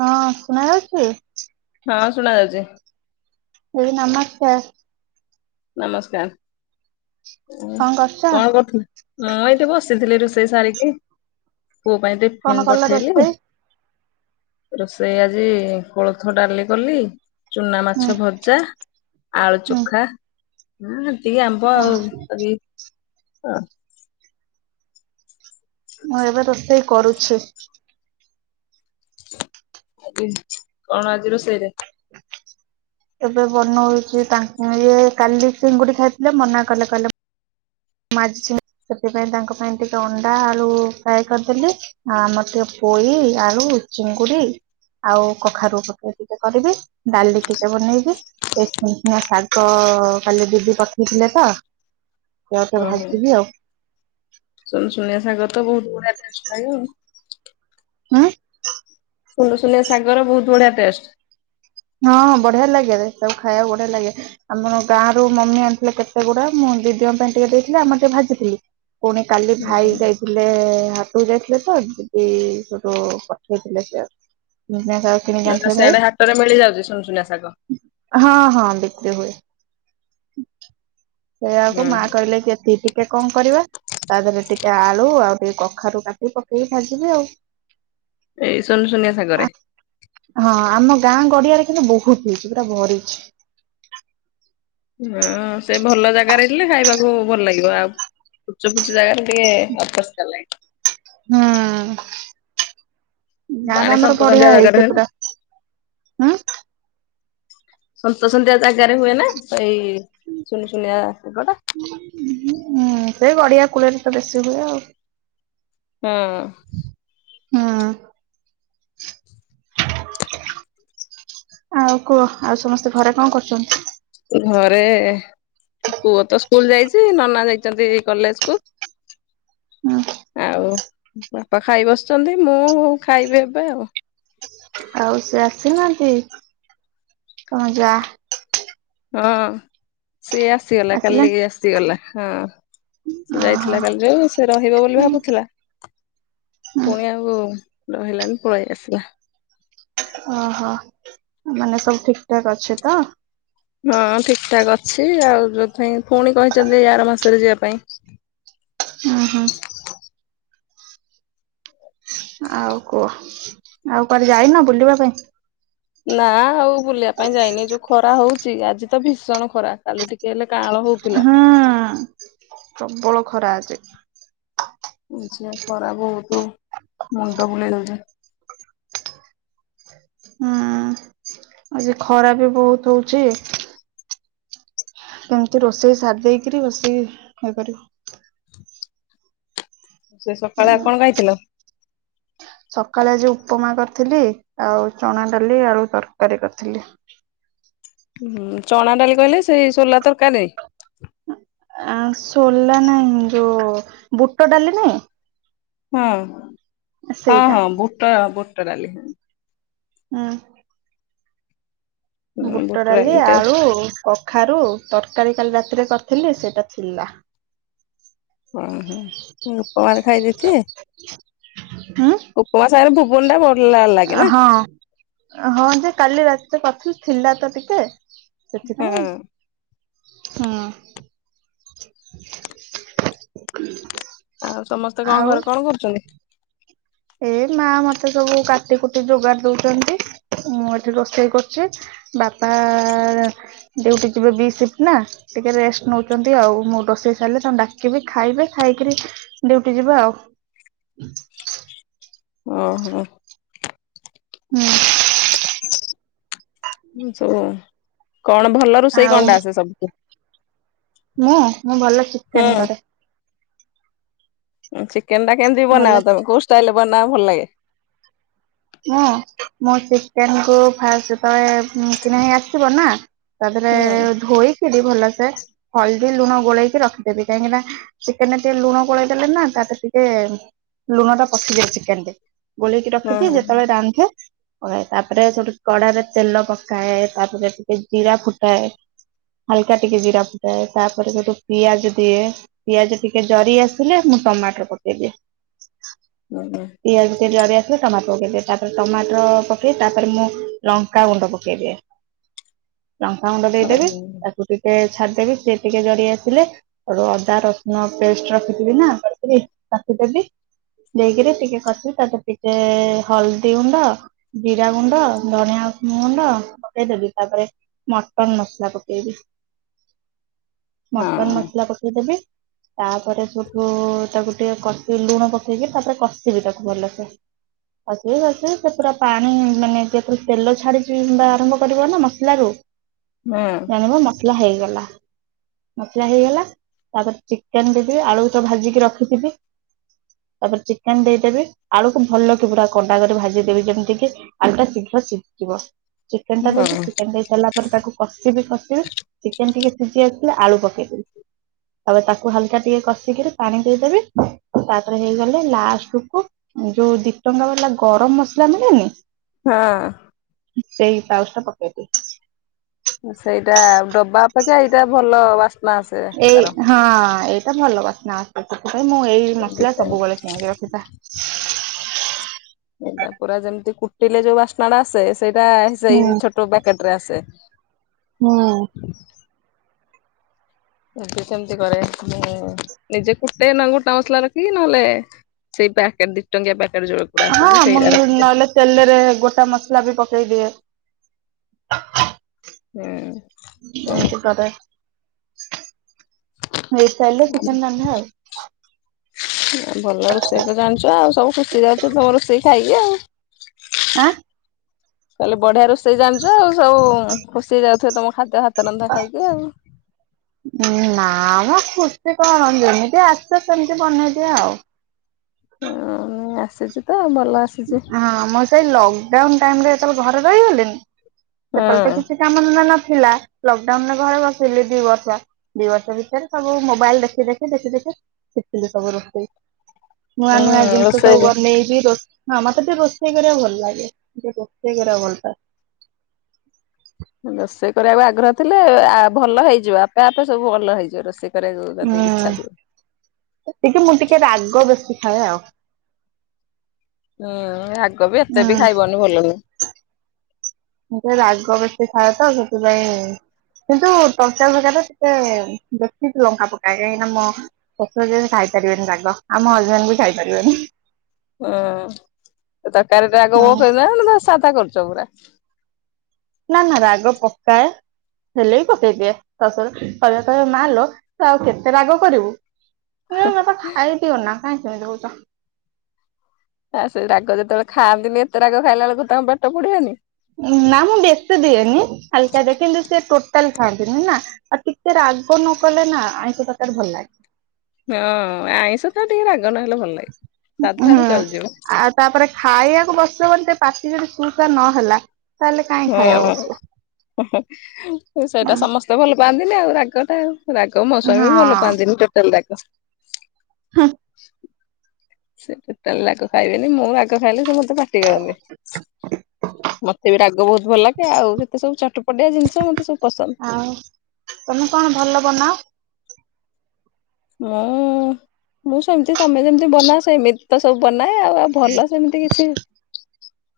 ହଁ ଶୁଣା ଯାଉଛି। ହଁ ଶୁଣା ଯାଉଛି। ଏ [unintelligible] ନମସ୍କାର। ନମସ୍କାର, କଣ କରୁଛ? କଣ କରୁଥିଲ? ମୁଁ ଏଇଠି ବସିଥିଲି ର ରୋଷେଇ ସାରିକି ପୁଅ ପାଇଁ ଟିଫିନ୍ କଣ କଲ ପଠେଇଲି। ରୋଷେଇ? ରୋଷେଇ ଆଜି କୋଳଥ ଡାଲି କଲି। ଚୁନା ହୁଁ ମାଛ ଭଜା, ଆଳୁ ହୁଁ ଚଖା ଟିକେ ଆମ୍ବ, ଅହ ଆଉ ହଁ ମୁଁ ଏବେ ରୋଷଇ କରୁଛି। ଆଜି, କଣ ଆଜି ରୋଷେଇରେ? ଏବେ ବନଉଚି ତାଙ୍କୁ [unintelligible] ଇଏ କାଲି ଚିଙ୍ଗୁଡି ଖାଇଥିଲେ ମନା କଲେ, କହିଲେ ମାଛ, ସେଥିପାଇଁ ତାଙ୍କ ପାଇଁ ଟିକେ ଅଣ୍ଡା ଆଳୁ ଫ୍ରାଏ କରିଦେଲି, ଆଉ ଆମର ଟିକେ ପୋଇ, ଆଳୁ, ଚିଙ୍ଗୁଡିି ଆଉ କଖାରୁ ପକେଇକି ଟିକେ କରିବି, ଡାଲି ଟିକେ ବନେଇବି, ଏଇ ସୁନୁସୁନିଆ ଶାଗ ହ କାଲି ଦିଦି ପଠେଇ ଥିଲେ ତ ସେଇଆକୁ ଟିକେ ଓ ହୋ, ଭାଜିବି ଆଉ। ସୁନୁସୁନିଆ ସାଗ ତ ବହୁତ ବଢିଆ ଇ [unintelligible] ଉଁ ସୁନୁସୁନିଆ ଶାଗର ବହୁତ ବଢିଆ ଟେଷ୍ଟ। ହଁଁ ବଢିଆ ଲାଗେ, ସବୁ ଖାଇବାକୁ ବଢିଆ ଲାଗେ, ଆମର ଗାଁ ର ମମି ଆଣିଥିଲେ କେତେ ଗୁଡା ମୁଁ ଦିଦିିଙ୍କ ପାଇଁ ଟିକେ ଦେଇଥିଲେ, ଆମେ ଟିକେ ଭାଜିଥିଲୁ, ପୁଣି କାଲି ଭାଇ ହୁଁ ଯାଇଥିଲେ ହାଟକୁ ଯାଇ ତ [unintelligible] ଦିଦି ସେଠୁ ପଠେଇଥିଲେ ସେ ଉ [unintelligible] କିଣିକି ଆଣିଥିଲେ ଭାଇ, ସେଆଡେ ହାଟରେ ମିଳିଯାଉଛି ସୁନସୁନିଆ ଶାଗ ହଁ ହଁ ବିକ୍ରି ହୁଏ। ହ [unintelligible] ସେଇଆକୁ ହୁଁ ମା ହୁଁ। କହିଲେ କି -ଏତି ଟିକେ କଣ କରିବା, ତା ଦେହରେ ଟିକେ ଆଳୁ ଆଉ ଟ [unintelligible] କଖାରୁ କାଟି ପକେଇକି ଭାଜିବେ ଆଉ ଏଇ ସୁନୁସୁନିଆ ଶାଗରେ ହଁ ଆମ ଗାଁ ଗଡିଆରେ କିନ୍ତୁ ବହୁତ ହେଇଛି, ପୁରା ଭରିଛି। ହଁ, ସେ ଭଲ ଜାଗାରେ ଥିଲେ, ଖାଇବାକୁ ଭଲ ଲାଗିବ ଆଉ ଫୁଚୁ ଫୁଚୁ ଜାଗାରେ ଟିକେ ଅପରିଷ୍କାର ଲାଗେ। ହୁଁ ନା ତ ପାଣି ଆମର ସନ୍ତ ସନ୍ତିଆ ବଢିଆ ଜାଗାରେ ହେଇଛ ହୁଏ ନା ପୁରା ହୁଁ [unintelligible] ସନ୍ତସନ୍ତିଆ ଜାଗାରେ ହୁଏ ନା ସେଇ ସୁନୁସୁନିଆ ଶାଗ ଟା। ହୁଁ ସେ ଗଡିଆ ତ ବେଶୀ ହୁଏ ଆଉ ହଁ ହଁ ଆଉ କୁହ ଆଉ ସମସ୍ତେ ଘରେ କଣ କରୁଛନ୍ତି? ଘରେ ପୁଅ ତ ସ୍କୁଲ ଯାଇଛି, ନନା ଯାଇଛନ୍ତି କଲେଜ କୁ ହୁଁ [inaudible] ଆଉ ବାପା ଖାଇ ବସିଛନ୍ତି, ମୁଁ ଖାଇବି ଏବେ ଆଉ ଆଉ ସେ ଆସିନାହାନ୍ତି, ତମ ଯା ହଁ ସିଏ ଆସିଗଲା, ଆସିଲା କାଲି ଆସିଗଲା ହଁ ସେ ଓହୋ ଯାଇଥିଲା କାଲି ଯୋଉ ସେ ରହିବ ବୋଲି ହୁଁ ଭାବୁଥିଲା ହୁଁ ପୁଣି ଆଉ ରହିଲାନି ପଳେଇ ଆସିଲା ଓହୋ ମାନେ ସବୁ ଠିକ ଠାକ୍ ଅଛି ତ। ହଁ ଠିକଠାକ୍ ଅଛି ଆଉ ତଥାପି ଫୁଣି କହିଛନ୍ତି ଏଇ ଆର ମାସରେ ଯିବା ପାଇଁ ହୁଁ ହୁଁ ଆଉ କୁହ ଆଉ କୁଆଡେ ଯାଇନ ବୁଲିବା ପାଇଁ? ନା ଆଉ ବୁଲିବା ପାଇଁ ଯାଇନି ଯୋଉ ଖରା ହୋଉଚି ଆଜି ତ ଭୀଷଣ ଖରା କାଲି ଟିକେ ହେଲେ କାଅଁଳ ହୋଉ ହଁ ପ୍ରବଳ ଖରା ଆଜି। ଆଜିପା ଖରା ବୋହୁତୁ ମୁଣ୍ଡ ବୁଲେଇ ଦୋଉଚି। ହୁଁ ଆଜି ଖରା ବି ବୋହୁତୁ ହଉଚି। କେମତି ରୋଷେଇ ସାରି ଦେଇକିରି ବସିକି ଖାଇ ପାରିବୁ। ସେ ସକାଳେ ଆଉ ହୁଁ କଣ ଖାଇଥିଲ? ସକାଳେ ଆଜି ଉପମା କରିଥିଲି ଆଉ ଚଣା ଡାଲି ଆଳୁ ତରକାରୀ କରିଥିଲି। ହଁ ଚଣା ଡାଲି କହିଲେ ସେଇ ସୋଲା ତରକାରୀ। ଆ ସୋଲା ନାଇଁ ଯୋଉ ବୁଟ ଡାଲି ନୁଏଁ। ହଁ, ହଁ, ହଁ ବୁଟ ବୁଟ ଡାଲି। ଉଁ। ବୁଟ ଡାଲି ଆଳୁ କଖାରୁ ତରକାରୀ କାଲି ରା ତିରେ କରିଥିଲି ସେଟା ଥିଲା। ହୁଁ ହୁଁ ଉପମାରେ ଖାଇଦେଇଥିବେ। [inaudible] ଉପମା ସାଙ୍ଗରେ ଘୁଗୁନିଟା ହଁ ହଁ ଯେ କାଲି ରାତିରେ କରିଥିଲି ଥିଲା ତ ଟିକେ। ସେଥିପାଇଁ ହଁ। ହଁ। ଆଉ ସମସ୍ତେ କଣ ଘରେ କଣ କରୁଚନ୍ତି? ଏ ମା ମତେ ସବୁ କାଟି କୁଟି ଯୋଗାଡ ଦୋଉଚନ୍ତି। ମୁଁ ଏଠି ରୋଷେଇ କରୁଚି ବାପା ଡିଉଟି ଯିବେ ବି ସିଫ୍ଟ ନା। ଟିକେ ରେଷ୍ଟ ନେଉଚନ୍ତି ଆଉ ମୁଁ ରୋଷେଇ ସାରିଲେ ତାଙ୍କୁ ଡାକିବି ଖାଇବେ ଖାଇକିରି ଡିଉଟି ଯିବେ ଆଉ। ଓ ହୋ। ହୁଁ। ସବୁ କଣ ଭଲ ରୋଷେଇ ଆଉ କଣଟା ଆସେ ସବୁଠୁ? ମୁଁ ମୁଁ ଭଲ ଚିକେନ ହୁଁ କରେ। ଚିକେନ ଟା କେମିତି ଭଲ ବନାଅ ତମେ କୋଉ ଷ୍ଟାଇଲରେ ବନାଅ ଭଲ ଲାଗେ। ହଁ ମୁଁ ଚିକେନକୁ ଫାଷ୍ଟ୍ ଯେତେବେଳେ କିଣା ହେଇ ଆସିଥିବ ନା। ତାପରେ ହୁଁ। ଧୋଇ ଦେବେ ଭଲସେ ହଳଦୀ ଲୁଣ ଗୋଳେଇକି ରଖିଦେବେ କାହିଁକିନା ଚିକେନରେ ଟିକେ ଲୁଣ ଗୋଳେଇ ଦେଲେନା ମାଂସ ରେ ଟିକେ ଲୁଣ ଟା ପଶିଯାଏ ଚିକେନରେ ଗୋଳେଇକି ହୁଁ ରଖିଦିଏ। ହୁଁ ହେ ପକାଏ ତାପରେ ଛୋଟ କଡାରେ ତେଲ ପକାଏ ତାପରେ ଟିକେ ଜିରା ଫୁଟାଏ। ହାଲକା ଟିକେ ଜିରା ଫୁଟାଏ ତାପରେ ଯୋଉଠୁ ପିଆଜ ଦିଏ ପିଆଜ ଟିକେ ଜରି ଆସିଲେ ଟମାଟର ପକେଇଦିଏ। ଉଁ ଉଁ ପିଆଜ ଟିକେ ଜାରି ଆସିଲେ ଟମାଟୋ ପକେଇଦିଏ। ତାପରେ ଟମାଟର ପକେଇ ତାପରେ ମୁଁ ଲଙ୍କା ଗୁଣ୍ଡ ପକେଇଦିଏ। ଲଙ୍କାଗୁଣ୍ଡ ହଁ ଦେଇଦେବି ହୁଁ ତାକୁ ଟିକେ ଛାଡିଦେବି ସେି ଟିକେ ଜରି ଆସିଲେ ହେଠୁ ଅଦା ରସୁଣ ପେଷ୍ଟ ରଖିଥିବି ନା କରିକିରି ତାକୁ ଦେବି ଦେଇକିରି ଟିକେ କସିବି ତାପରେ ଟିକେ ହଳଦୀ ଗୁଣ୍ଡ ଜିରା ଗୁଣ୍ଡ ଧଣିଆଁ ଗୁଣ୍ଡ ପକେଇଦବି ତାପରେ ମ ପପଙ୍ଗ ମସଲା ପକେଇବି। [inaudible] ମଟନ ମସଲା ପକେଇଦେବି। ତାପରେ ସୋଠୁ ତାକୁ ଟିକେ କସି ଲୁଣ ପକେଇକି ତାପରେ କଷିବି ତାକୁ ଭଲସେ। ଅସ ଅ ସେ ପୁରା ପାଣି ମାନେ ଯେତ ତେଲ ଛାଡିଛି ଆରମ୍ଭ କରିବ ନା ମସଲ ରେ ହୁଁ। ମସଲା ହେଇଗଲା। ମସଲା ହେଇଗଲା ତାପରେ ଚିକେନ ଦେଇଦେବି ଆଳୁକୁ ତ ଭାଜିକି ରଖିଥିବି ତାପରେ ଚିକେନ ଦେଇଦେବି ଆଳୁକୁ ଭଲ ପୁରା କଣ୍ଡା କରି ଭାଜିଦେବି ଯେମିତି କିି ଆଳୁଟା ଶୀଘ୍ର ସିଝିଯିବ। ଚିକେନ ଟା ଦେବି ହୁଁ। ଚିକେନ ଦେଇ ସାରିଲା ପରେ ତାକୁ କଷିବି କଷିବି ଚିକେନ ଟିକେ ଶିଝି ଆସିଲେ ଆଳୁ ପକେଇବି। ତାପରେ ତାକୁ ହାଲକା ଟିକେ କଷିକିରି ପାଣି ଦେଇଦେବେି ତାପରେ ହେଇଗଲେ ଲାଷ୍ଟକୁ ଯୋଉ ଦିଟଙ୍କା ବାଲା ଗରମ ମସଲା ମିଳେନି ହଁ। ସେଇ ପାଉଜଟା ପକେଇଦେବି। ସେଇଟା ଡବା ଅପେକ୍ଷା ଏଇଟା ଭଲ ବା ଏଇ ହଁ ଏଇ ସେଇଟା ଭଲ ବାସନା ଆସେ ସେଥିପାଇ ମୁଁ ଏଇ ମସଲା ସବୁବେଳେ କିଣିକି ରଖିଥାଏ। ଏଇଟା ପୁରା ଯେମିତି କୁଟିଲେ ଯୋଉ ବାସ୍ନାଟା ଆସେ ସେଇଟା ହୁଁ ସେଇ ଛୋଟ ପ୍ୟାକେଟରେ ଆସେ। [inaudible] ହୁଁ। ଏମତି ସେମିତି କରେ ନିଜେ କୁଟେ ନ ଗୁଟା ମସଲା ରଖିକି ନହେଲେ ସେଇ ପ୍ୟାକର ଦିଟଙ୍କିଆ ପ୍ୟାକେଟ। ଯୋଉ ଗୁଡା ଆସୁଛି ହଁ ମୁଁ ସେଇଟା ରଖିଦିଏ। ନହେଲେ ତେଲରେ ଗୋଟା ମସଲା ବି ପକେଇ ଦିଏ। [inaudible] ହୁଁ। ଏମତି କରେ। ଭ ଆାଇିଲ ଚିକେନ ରନ୍ଧା ଆଉ। ଭଲ ରୋଷେଇତ ଜାଣିଛ ଆଉ ସବୁ ଖୁସି ହେଇଯାଉଥିବା ତମ ରୋଷେଇ ଖାଇକି ଆଉ। ଆ କାଲି ବଢିଆ ରୋଷେଇ ଜାଣିଛୁ ଆଉ ସବୁ ଖୁସି ହେଇ ଯାଉଥିବେ ତମ ଖାଦ୍ୟ ହାତ ତ ରନ୍ଧା ଖାଇକି ଆଉ। ହ ଖୁସି କଣ ଯେମିତି ଆସେ ସେମତି ବନେଇଦିଅ ଆଉ। ସେଠି ତ ଆମ ହଁ ମୁଁ ସେଇ ଲକ୍ଡାଉନ ଟାଇମ ରେ ଯେତେବେଳେ ଘରେ ରହିଗଲିଣିି ହଁ ସେତଲେ ତ କିଛି କାମ ଧନ୍ଦା ନଥିଲା। ଥିଲା ଲକଡାଉନ ରେ ଘରେ ବସିଲି ଦି ବର୍ଷ ଦି ବର୍ଷ ଭିତରେ ସବୁ ମୋବାଇଲ ଦେଖି ଦେଖି ଦେଖି ଦେଖି ଶିଖିଚି ସବୁ ରୋଷେଇ ନୂଆ ହୁଁ ନୂଆ ଜିନିଷ ସବୁ ରୋଷେଇ ବନେଇକି ରଷ ହଁ ମାତ ତ ରୋଷେଇ କରିବା ଭଲ ଲାଗେ। ସେ ରୋଷେଇ କରିବାକୁ ଭଲ ପାଏ। ରୋଷେଇ କରିବାକୁ ଆଗ୍ରହ ଥିଲେ ଭଲ ହେଇଯିବ ଆପେ ଆପେ ସବୁ ଭଲ ହେଇଯିବ। ରୋଷେଇ କରିବାକୁ ଯଦି ହୁଁ ଇଚ୍ଛା ଥିବ। ଟିକେ ମୁଁ ଟିକେ ରାଗ ବେଶୀ ଖାଏ ଆଉ। ହୁଁ ରାଗ ବି ଏତେ ହୁଁ ବି ଖାଇବନି ଭଲ ନୁହଁ। ମୁଁ ରାଗ ବେଶୀ ଖାଇ ତ ସେଥିପାଇଁ କିନ୍ତୁ ତଞ୍ଚା ଭାଗା ଟ ଟତେ ବେଶୀ ଲଙ୍କା ପକାଏ। ଖାଇପାରିବେନି ରାଗ। ଆମ ହଜବେଣ୍ଡ କୁ ଖାଇପାରିବନି। ହଁ ତକାରଟ ଆଗ ହୁଁ କ- ନ ଥଟା କରୁଛ ପୁରା। ନା ନା ରାଗ ପକ୍କା ହେଲେ ବି ପକେଇଦିଏ ତା କହିବା କହିବା ମାଲ ତ ଆଉ କେତେ ରାଗ କରିବୁ। ମ ତ ଖାଇ ପିଉ ନା କାଇଁ ସେମିତି ହଉଚ। ଆଉ ସେ ରାଗ ଯେତେବେଳେ ଖାଆନ୍ତିନି ଏତେ ରାଗ ଖାଇଲା ବେଳକୁ ତାଙ୍କ ପେଟ ପୋଡିବନି? ନା ମୁଁ ବେଶୀ ତାେଲେ ଖାଆନ୍ତିନି ନା ଆଉ ଟିକେ ରାଗ ନ କଲେ ନା ଆଇଁଷି ତରକାର ଭଲ ଲାଗେନି। ହଁ ଆଇଁଷ ତ ଠିକ ଲେ ହୁଁ ଆଉ ତାପରେ ଖାଇବାକୁ ବସ ମେ ପାଟିରେ ଶୁ ସା ନହେଲା ତାହେଲେ କାହିଁ ହୁଁ ଖାଇବାକୁ ବସିବ ସେଇଟା ସମସ୍ତେ ଭଲ ପାଆନ୍ତିନି ଆଉ ରାଗଟା ଆଉ। ରାଗ ମୋ ହଁ ସ୍ୱାମୀ ବି ଭଲ ପାଆନ୍ତିନି ଟୋଟାଲ ରାଗ। ସେ ଟୋଟାଲ ଲାଗ ଖାଇବେନି ମୁଁ ଲଗ ଖାଇଲେ ସେ ମତେ ମତେ ବି ରାଗ ବହୁତ ଭଲ ଲାଗେ। ଆଉ ଯେତେ ସବୁଛଟ ପଡିଆ ଜିନିଷ ମତେ ସବୁ ପସନ୍ଦ ଆଉ ତମେ କଣ ଭଲ ବନାଅ? ମୁଁ ମୁଁ ସେମିତି ତମେ ଯେମିତି ବନା ସେମିତି ତ ସବୁ ବନାଏ ଆଉ। ଆଉ ଭଲ ସେମିତି କିଛି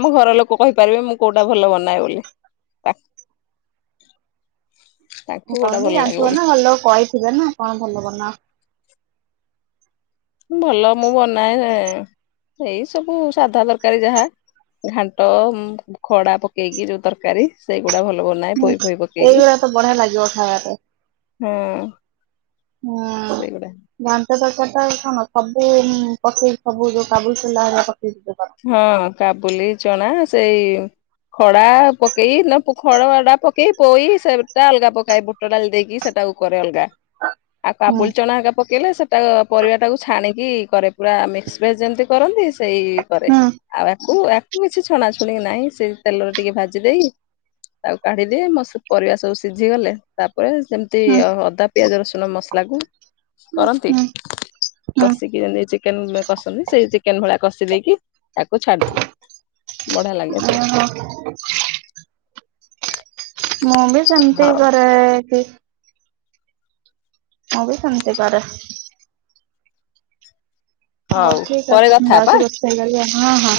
ଆମ ଘର ଲୋକ କହିପାରିବେ ମୁଁ କୋଉଟା ଭଲ ବନାଏ ବୋଲି ତାକୁ [unintelligible] କହିବି ଜାଣିଥିବ ନା ଭଲ କହିଥିବେ ନା କଣ ଭଲ ବାନାଅ। ଭଲ ମୁଁ ବନାଏ ଯେ ଏଇ ସବୁ ସାଧା ତରକାରୀ ଯାହା। ଘାଣ୍ଟ, ଖଡା ପକେଇକି ଯୋଉ ତରକାରୀ ସେଇଗୁଡା ଭଲ ବନାଏ ହୁଁ ପୋଇ ଫୋଇ ପକେଇକି ଏଇବେଡ଼ ତ ବଢ଼ିଆ ଲାଗିବ ଖାଇବାପାଇଁ। ହଁ ହୁଁ। ସେଇଗୁଡା ଘାଣ୍ଟ ତରକାରୀ ଶୁଣୁ ସବୁ ପଛେଇ ସବୁ ଯୋଉ କାବୁଲ ସୋଲା ହେରିକା ପକେଇ ହଁ କାବୁଲି ଚଣା ସେଇ ଖଡା ପକେଇ ନା ଖଡଡା ପକେଇ ପୋଇ ସେଟା ଅଲଗା ପକେଇବୁ। ବୁଟ ଡାଲି ଦେଇକି ସେଟାକୁ କରେ ଅଲଗା। ଆଉ ହୁଁ କାବୁଲ ଚଣା ପ ପକେଇଲେ ସେଇଟା ପରିବାଟାକୁ ଛାଣିକି କରେ ପୁରା ମିକ୍ସପ୍ରେସ୍ ଯେମିତି କରନ୍ତି ସେଇ। କରେ ହୁଁ ଆଉ ଆକୁ ଆକୁ କିଛି ଛଣା ଛୁଣି ନାହିଁ ସେଇ ତେଲରେ ଟିକେ ଭାଜି ଦେଇ। ତାକୁ କାଢିଦିଏ ମୋ ପରିବା ସବୁ ସିଝି ଗଲେ ତା ଉପରେ ସେମିତି ହୁଁ। ଅଦା, ପିଆଜ, ରସୁଣ ମସଲା କୁ କରନ୍ତି ହୁଁ ହୁଁ କଷିକି ଯେମତି ଚିକେନ କ ସେଇ ଚିକେନ ଭଳା କଷି ଦେଇେଇକି ତାକୁ ଛାଡିଦିଏ। ହ [unintelligible] ମୁଁ ବି ସେମିତି ହଉ। କରେ କି ମୁଁ ବି ସେମିତି କରେ। ହଉ ଠିକ୍ ପରେ ଅଛି। ମୁଁ କଥା ହବା। ଯାଉଚି ରୋଷେଇ କରିବି ହଁ ହଁ।